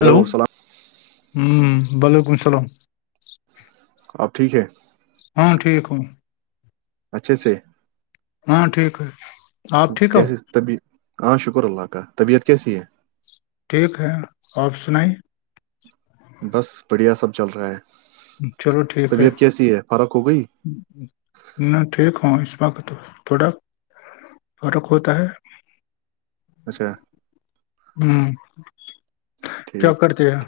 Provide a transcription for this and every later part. Hello سسلام ہوں وعلیکم اللام اب ٹھیک ہے ہاں ٹھیک ہوں اچھے سے ہاں ٹھیک ہے آپ ٹھیک ہو طبیع ہاں شکر اللہ کا طبیعت کیسی ہے ٹھیک ہے آپ سنائی بس بڑھیا سب چل رہا ہے چلو ٹھیک ہے طبیعت کیسی ہے فرق ہو گئی میں ٹھیک ہوں اس وق تو تھوڑا فرق ہوتا ہے اچھا ہوں ٹھیک ٹھیک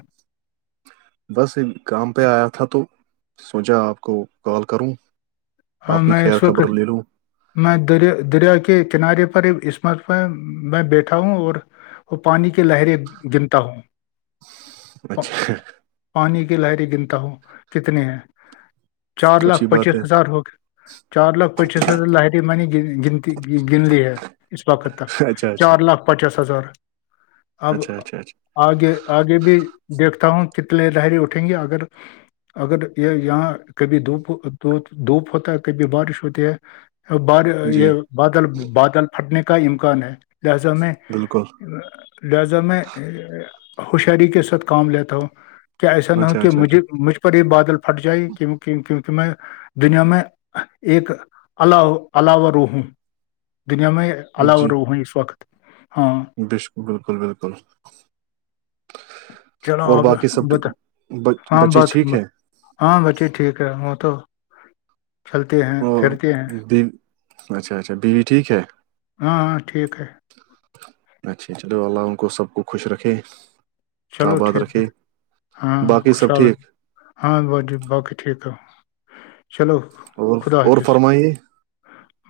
بس کام پہ آیا تھا تو سوچا آپ کو کال کروں ہاں آپ کی میں خیر ایشور کے خبر لے لوں میں دریا دریا کے کنارے پر اسمت میں میں بیٹھا ہوں اور وہ پانی کے لہریں گنتا ہوں پا- اچھا پانی کی لاہری گنتا ہوں کتنے ہیں چار اچھی لاکھ بات پچیس ہے ہزار ہو کے چار لاکھ پچیس ہزار لہری منی گن گن لی ہے اس وقت تک اچھا اچھا چار لاکھ پچاس ہزار اب اچھا اچھا اچھا آگے آگے بھی دیکھتا ہوں کتنے لہر اٹھیں گے اگر اگر یہ یہاں کبھی دو دو پ کبھی بارش ہوتی ہے بار جی یہ بادل بادل پھٹنے کا امکان ہے لہذا میں بالکل لہذا میں ہوشیاری کے ساتھ کام لیتا ہوں کیا ایسا نہ ہو اچھا کہ اچھا اچھا مجھے مجھ پر یہ بادل پھٹ جائے کی کیونکہ میں دنیا میں ایک ال الاو روحوں دنیا میں اللہ الرحم اس وقت ہاں بک بالکل بالکل چلو اور آپ باقی سب بتا ہاں بچے بات ٹھیک ہے ہاں بچے ٹھیک رہ ہوں تو چلتے ہیں اور پھیھرتے ہیں بیوی- اچھا اچھا بیوی ٹھیک ہے ہاں ہاں ٹھیک ہے اچھے چلو اللہ ان کو سب کو خوش رکھے آ چلو بات ٹھیک ہے رکھی ہاں باقی سب خوشحال ٹھیک ہاں ب جی باقی ٹھیک ہے چلو اور خدا اور حافظ فرمائیے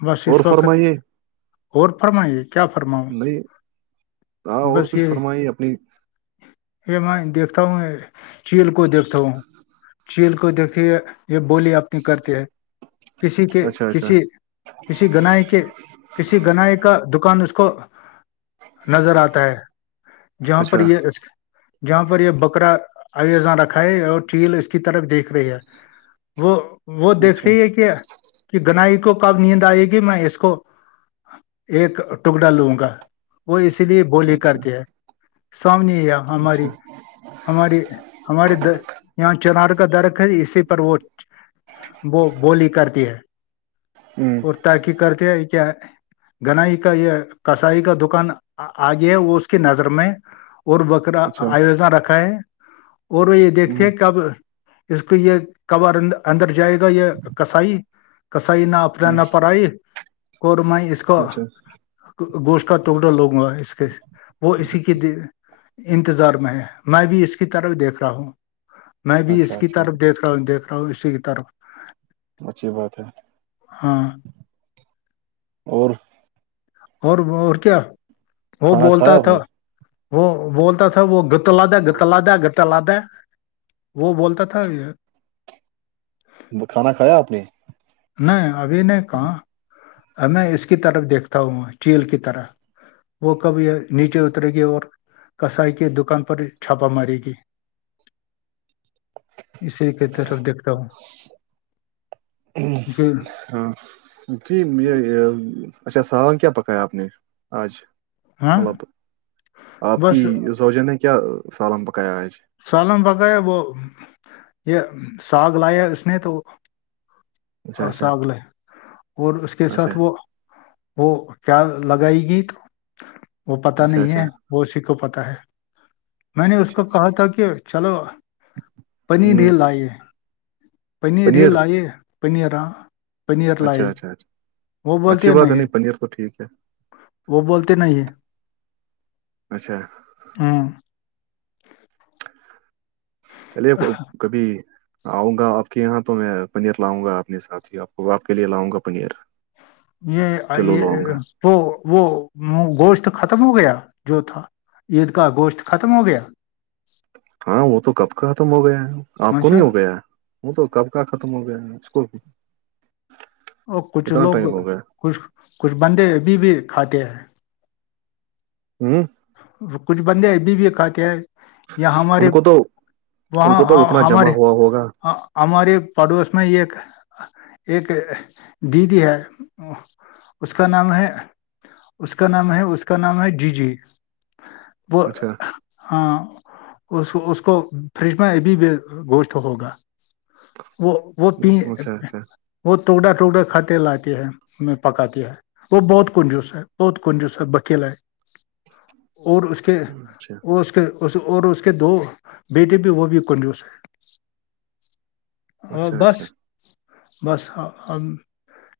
بس اس اور وقت فرمائیے اور فرمائیے کیا فرماؤ نہیں ہاں اور کچھ فرمائی اپنی یہ میں دیکھتا ہوں یہ چیل کو دیکھتا ہوں چیل کو دیکھتی ہے یہ بولی اپنی کرتی ہے کسی کے اچھا اچھا کسی کسی گنائی کے کسی گنائی کا دکان اس کو نظر آتا ہے جہاں پر اچھا یہ اس جہاں پر یہ بکرا اوزاں رکھا ہے اور چیل اس کی طرف دیکھ رہی ہے وہ وہ دیکھ اچھا رہ ہے کہ کہ گنائی کو کب نت آئے گی میں اس کو ایک ٹکڑا لوں گا وہ اس لیے بولی اچھا کرتی ہے سامنی اچھا ہماری ہمارے د یہاں چنار کا درخ ہے اسی پر وہ وہ بولی کرتی ہے ہ تا کی کرتے ہے کیا گنائی کا یہ کسائی کا دکان آ گیا ہے وہ اس کی نظر میں اور وہ اچھا آیوجنا رکھا ہے اور وہ یہ دیکھتے ہ ہیں کہ اب اس کو یہ کبر اندر جائے گا یہ کسائی کسائی نہ اپنا نہ پڑائی اور میں اس کا اچھا گوشت کا ٹکڑا لوگوںا اس کے وہ اسی کی انتظار میں ہے میں بھی اس کی طرف دیکھ رہا ہوں میں بھی اچھا اس کی اچھا طرف دیکھ رہا ہوں دیکھ رہا ہوں اسی کی طرف اچھی بات ہے ہاں اور اور اور کیا وہ کھانا کھایا بولتا آپ تھا نے وہ بولتا تھا وہ گ لادا گتلا دا گت ل دا وہ بولتا تھا کھانا کھایا آپ نے نہیں ابھی نے کہاں میں اس کی طرف دیکھتا ہوں چیل کی طرف وہ کب نیچے اترے گی اور کسائی کی دکان پر چھاپا مارے گی [unintelligible] اسی کی طرف دیکھتا ہوں ہ جی ہاں جی یہ اچھا سالان کیا پکایا آپ نے آج ہاں مطلب آپ کی بس سوج نے کیا سالم پکایا آج سالم بق ہے وہ یہ ساگ لایا اس نے تو اچھا اچھا ساگ ل ہے اور اس کے اچھا ساتھ وہ وہ کیا لگائے گی تو وہ پتا اچھا نہیں اچھا ہے وہ اسی کو پتا ہے میں نے اس اچھا کو اچھا کہا تھا کہ چلو پنی ہ ڈھیل لائیے پنیر ہی لائیے پنیرا پنیر اچھا لائی اچھا اچھا وہ اچھی بولتے بات ہے نہیں پنیر تو ٹھیک ہے وہ بولتے نہیں ہے اچھا ہاں چلیے کبھی آؤں گا آپ کے یہاں تو میں پنیر لاؤں گا اپنے ساتھ ہی آپ کو آپ کے لیے لاؤں گا پنیر [unintelligible] یہ کلو یہ لاؤں گا وہ وہ گوشت ختم ہو گیا جو تھا عید کا گوشت ختم ہو گیا ہاں وہ تو کب ختم ہو گیا ہے آپ کو اچھا نہیں ہو گیا ہے وہ تو کب کا ختم ہو گیا ہے اس کو بھی اور کچھ لوگ کچھ کچھ بندے ابھی بھی کھاتے ہیں ہوں وہ کچھ بندے ابھی بھی کھےئے یا ہمارے ان کو تو وہ ان کو تو اتنا جمع ہمارے ہوا ہوگا ہ ہمارے پڑوس میں ایک ایک دیدی ہے اس کا نام ہے اس کا نام ہے اس کا نام ہے جی جی وہ اچھا ہاں اس اس کو فریج میں ابھی گوشت ہوگا وہ وہ پی اچھا اچھا وہ ٹکڑا ٹکڑا کھاتے لاتی ہے پکاتی ہے وہ بہت کنجوس ہے بہت کنجوس ہے بکیلا ہے اور اس کے اچھا اور اس کے اور اس کے دو بیٹے بھی وہ بھی کنجوش ہیں ا اچھا بس اچھا بس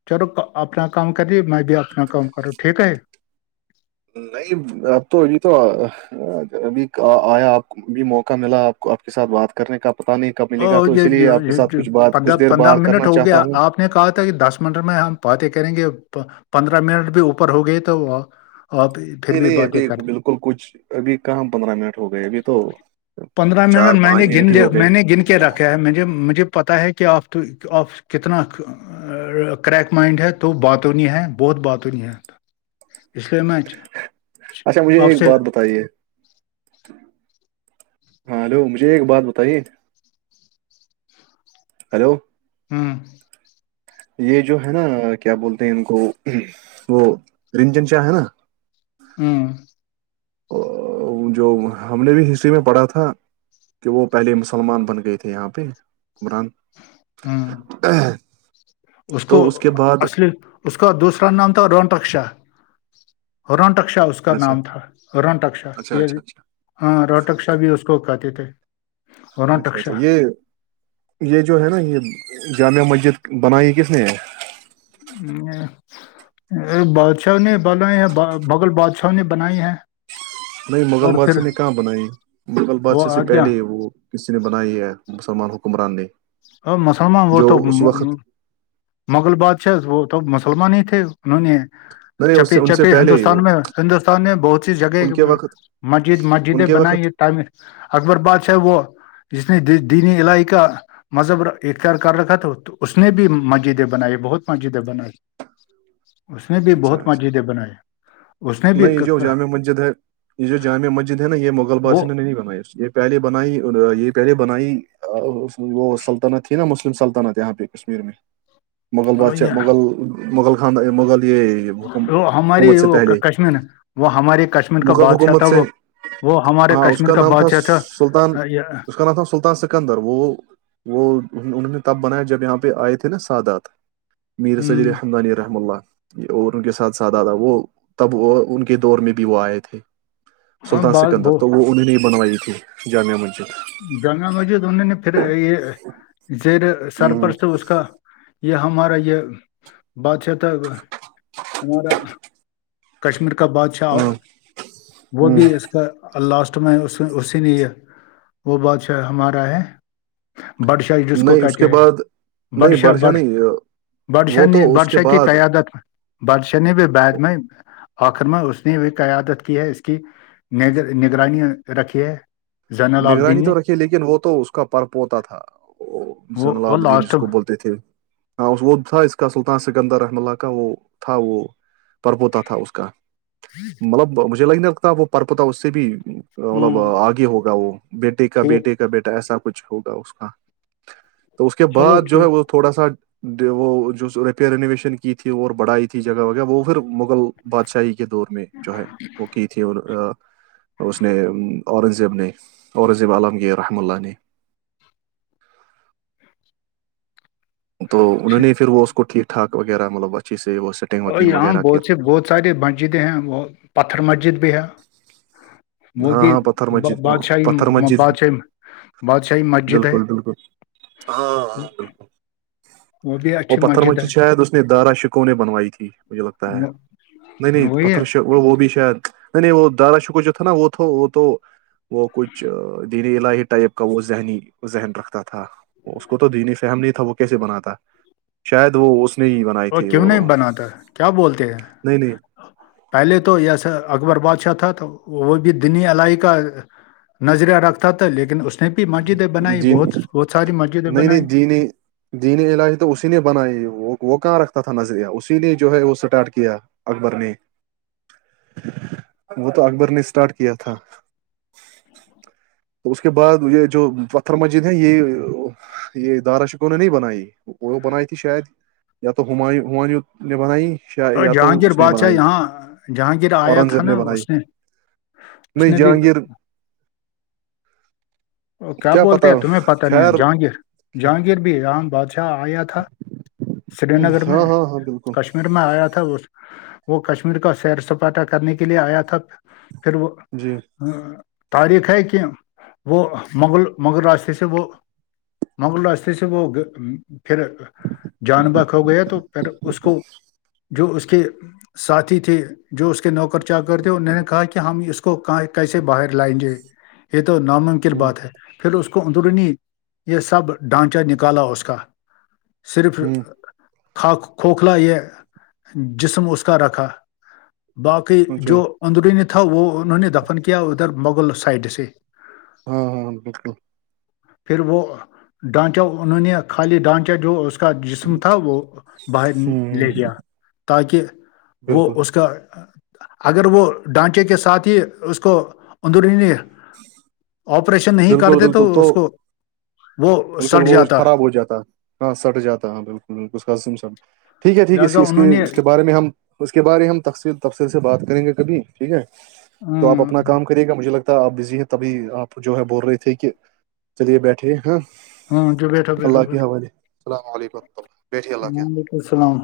چلو اپنا کام کریے میں بھی اپنا کام کروں ٹھیک ہے نہیں اب تو یہی تو ابھی آیا آپ کو بھی موقع ملا آپ کو آپ کے ساتھ بات کرنے کا پتا نہیں کا ملے گا اور تو اسی یہ لیے آپ کے ساتھ کچھ بات کچھ دیر باہر کرنا چاہتا ہوں آ نے کہا تھا کہ دس منٹ میں ہم باتیں کریں گے پندرہ منٹ بھی اوپر ہو گئے تو ہ تو نہیں نہیں ابھی بالکل کچھ ابھی کہم پندرہ منٹ ہو گئے ابھی تو پندرہ چار منٹ میں نے پانچ گن منٹ ہی لیا ہو گئے میں نے گن رکھا ہے مجھ مجھے پتا ہے کہ آپ آپ کتنا کریک مائنڈ ہے تو باتوں نہیں ہے بہت باتوں نہیں ہے تو اس لیے میچ اچھا مجھے ایک بات بتائیے ہاں ہلو مجھے ایک بات بتائیے ہیلو ہوں یہ جو ہے نا کیا بولتے ہیں ان کو وہ رنجن چاہ ہے نا ہاں جو ہم نے بھی ہسٹری میں پڑھا تھا کہ وہ پہلے مسلمان بن گئے تھے یہاں پہ عمران ہوں اس کو تو کے بعد اصل اس کا دوسرا نام تھا رونٹکشا رونٹکشا اس اس کا اچھا نام تھا رٹکشا اچھا یہ اچھا اچھا ہاں رٹکشا بھی اس کو کہتے تھے اچھا رونٹک اچھا شاہ یہ یہ جو ہے نا یہ جامع مسجد بنائی کس نے ہے [unintelligible] بادشاہ نے بنائے ہیں بغل بادشاہ نے بنائی ہے نہیں مغل بادشاہ نے کہاں بنائی مغل وہ بادشاہ سے آ گیا پہلے ہی وہ کسی نے بنائی ہے مسلمان حکمران نے ا مسلمان وہ جو تو اس وقت مغل بادشاہ وہ تو مسلمان ہی تھے انہوں نے نہیں اس چپی سے ان سے چپی پہلے ہندوستان میں ہندوستان نے بہت سی جگہ ان کے وقت مسجد ان مسجدیں کے وقت بنائی تعمیر اکبر باد صاحب وہ جس نے دینی الائی کا مذہب اختیار کر رکھا تھا تو اس نے بھی مسجد بناائے بہت م جید بنائے اس نے بھی اچھا بہت اچھا مسجدیں بنائی اس نے بھی ع مسجد ہے یہ جو جامع مسجد ہے نا یہ مغل بادش وہ نےنی بنائی اس یہ پہلے بنائی یہ پہلے بنائی وہ سلطنت تھی نا مسلم سلطنت یہاں پہ کشمیر میں مغل بادشاہ یہ- مغل مغل خاند مغل یہ حکم وہ ہماری حکومت سے وہ پہلے کشمیر وہ ہماری کشمیر کا مغل بادشاہ حکومت تھا سے وہ وہ ہمارے ہاں اس کشمیر کا نام تھا بادشاہ سلطان آ، یہ، اس کا نام تھا سلطان س اندر وہ وہ انہوں نے تب بنایا جب یہاں پہ آئے تھے نا سادات میر صدی ہم، الحمدانی رحم اللہ اور ان کے ساتھ سادہ تھا وہ تب وہ ان کے دور میں بھی وہ آئے تھے ہاں سلطان سے بات کے اندر بہت تو وہ انہوں نے ہی بنوائی تھی جامعہ مسجد گنگا مجود انہوں نے پھر یہ زیر سر پر سے اس کا یہ ہمارا یہ باتشاہ تھا ہمارا کشمیر کا بادشاہ وہ بھی اس کا لاسٹ میں اس اسی نے یہ وہ بادشاہ ہمارا ہے بڈشاہ جس کوو نہیں اس کے کاٹے ہیں بعد بڈ نہیں شاہ بادشاہ بڈ نہیں بادشاہ وہ نےی تو اس کے بادشاہ کی بعد قیادت بادشاہ نےی بھی باد میںاہ آخر میں اس نے وہ قیادت کی ہے اس کی نگرانی رکھی ہے جنرل آف نہیں تو رکھی لیکن وہ تو اس کا پر پوتا تھا وہ وہ زنالابدین لاسٹ جس کو میں۔ بولتے تھے ہ اس وہ تھ تھا اسس ق اصل ت سکندر احمللالہاہ وہ تھ تھا وہ پرپوتا تھا اس کا [unintelligible] مطلب مجھے لگ نہیں لگتا وہ پرپتا اس سے بھی مطلب ہوں آگے ہوگا وہ بیٹے کا ٹھیک بیٹے کا بیٹا ایسا کچھ ہوگا اس کا تو اس کے چلو بعد جو ہے ٹھیک وہ تھوڑا سا وہ جو ریپیئر رینویشن کی تھی اور بڑھائی تھی جگہ وغیرہ وہ پھر مغل بادشاہی کے دور میں جو ہے وہ کی تھی اس نے اورنگزیب نے اور رضیب عالمگیر رحم اللہنی تو انہوں نے پھر وہ اس کو ٹھیک ٹھاک وغیرہ مطلب اچھی سے ہو اور یہاں بہت س بہت ساری مسجدیں ہیں بت پتھر مسجد بھی ہے وہ ہاں بھی ہاں پتھر با- مسجد بادشاہی پتھر مسجد بھی بادشاہی بادشاہی مسجد ہے بالکل بالکل ہاں وہ ہاں بالکل بھی وہ اچھی پتھر مسجد مچ ہے شا ہےید اس نے دارا شکو نے بنوائی تھی مجھے لگتا ہے وہ- نہیں نہیں وہی ہے پتر ش وہ وہ بھی شاید نہیں نہیں وہ دارا شکر جو تھا نا وہ تو وہ تو وہ کچھ دینی الہی ٹائپ کا وہ ذہنی ذہن رکھتا تھا اس کو تو دینی فم نہیں تھا وہ کیسے بنااتا شاید وہ اس نے ہی بنائی وہ تھی کیوں نہیں بناتا کیا بولتے ہیں نہیں نہیں پہلے تو یسا اکبر بادشاہ تھا تو وہ بھی دنی الائی کا نظر رکھتا تھا لیکن اس نے بھی مسجدیں بنائی دین بہت بہت ساری مسجدیں نہیں بنائی نہیں دینی علاج تو اسی نے بنائی وہ وہ کہاں رکھتا تھا نظریہ اسی نے جو ہے وہ اسٹارٹ کیا اکبر نے وہ تو اکبر نے اسٹارٹ کیا تھا تو اس کے بعد یہ جو پتھر مسجد ہے یہ یہ دارا شکوں نے نہیں بنائی وہ بنائی تھی شاید یا تو ہما ہماوں نے بنائی اور یا تو جہانگیر اس نے بادشاہ بنائی یہاں جہانگیر آیا اورنگ تھا زیب نے نا بنائی اس ن اس نے بھی جہانگیر کیا بولتے ہیں تمہیں پتہ نہیں ہے خیر جہانگیر جہانگیر بھی رام بادشاہ آیا تھا سری نگر میں ہاں ہاں ہاں بالکل کشمیر میں آیا تھا وہ کشمیر کو سیر سپاٹا کرنے کے لے آیا تھا پھر وہ جی تاریخ ہے کہ وہ مغل مغل راستے سے وہ مغل راستے سے وہ پھر جان بک ہو گیا تو پھر اس کو جو اس کے ساتھی تھے جو اس کے نوکر چا کرتےے انہوں نے کہا کہ ہم اس کو کیسے باہر لائیں گے یہ تو ناممکن ہ بات ہے پھر اس کو اندرونی یہ سب ڈھانچا نکالا اس کا صرف ہ کاک کھوکھلا یہ جسم اس کا رکھا باقی اچھا جو اندرونی تھا وہ انہوں نے دفن کیا ادھر مغل سائڈ سے ہاں ہاں بالکل پھر وہ ڈانچا انہوں نے خالی ڈانچا جو اس کا جسم تھا وہ باہر ہ لے لیا تاکہ وہ بالکل اس کا اگر وہ ڈھانچے کے ساتھ ہی اس کو اندرونی آپریشن نہیں بالکل کرتے بالکل تو اس کو وہ بالکل سٹ وہ جاتا خراب ہو جاتا ہاں سٹ جاتا ہ بالکل بالکل اس کا س ٹھیک ہے ٹھیک ہے اس لہذا اسس انہوں نے اس کے بارے میں ہم اس کے بارے ہم تفل تفصل سے بات کریں گے کبھی ٹھیک ہے تو آپ ہاں اپنا کام کرے گا مجھے لگتا ہے آپ بزی ہیں تبھی آپ جو ہے بول رہے تھے کہ چلیے بیٹھے ہ ہاں جو بیٹھو بیٹھو اللہ کے بیٹھو حوالے السلام علیکم وورحمۃ ال وعلیکم السلام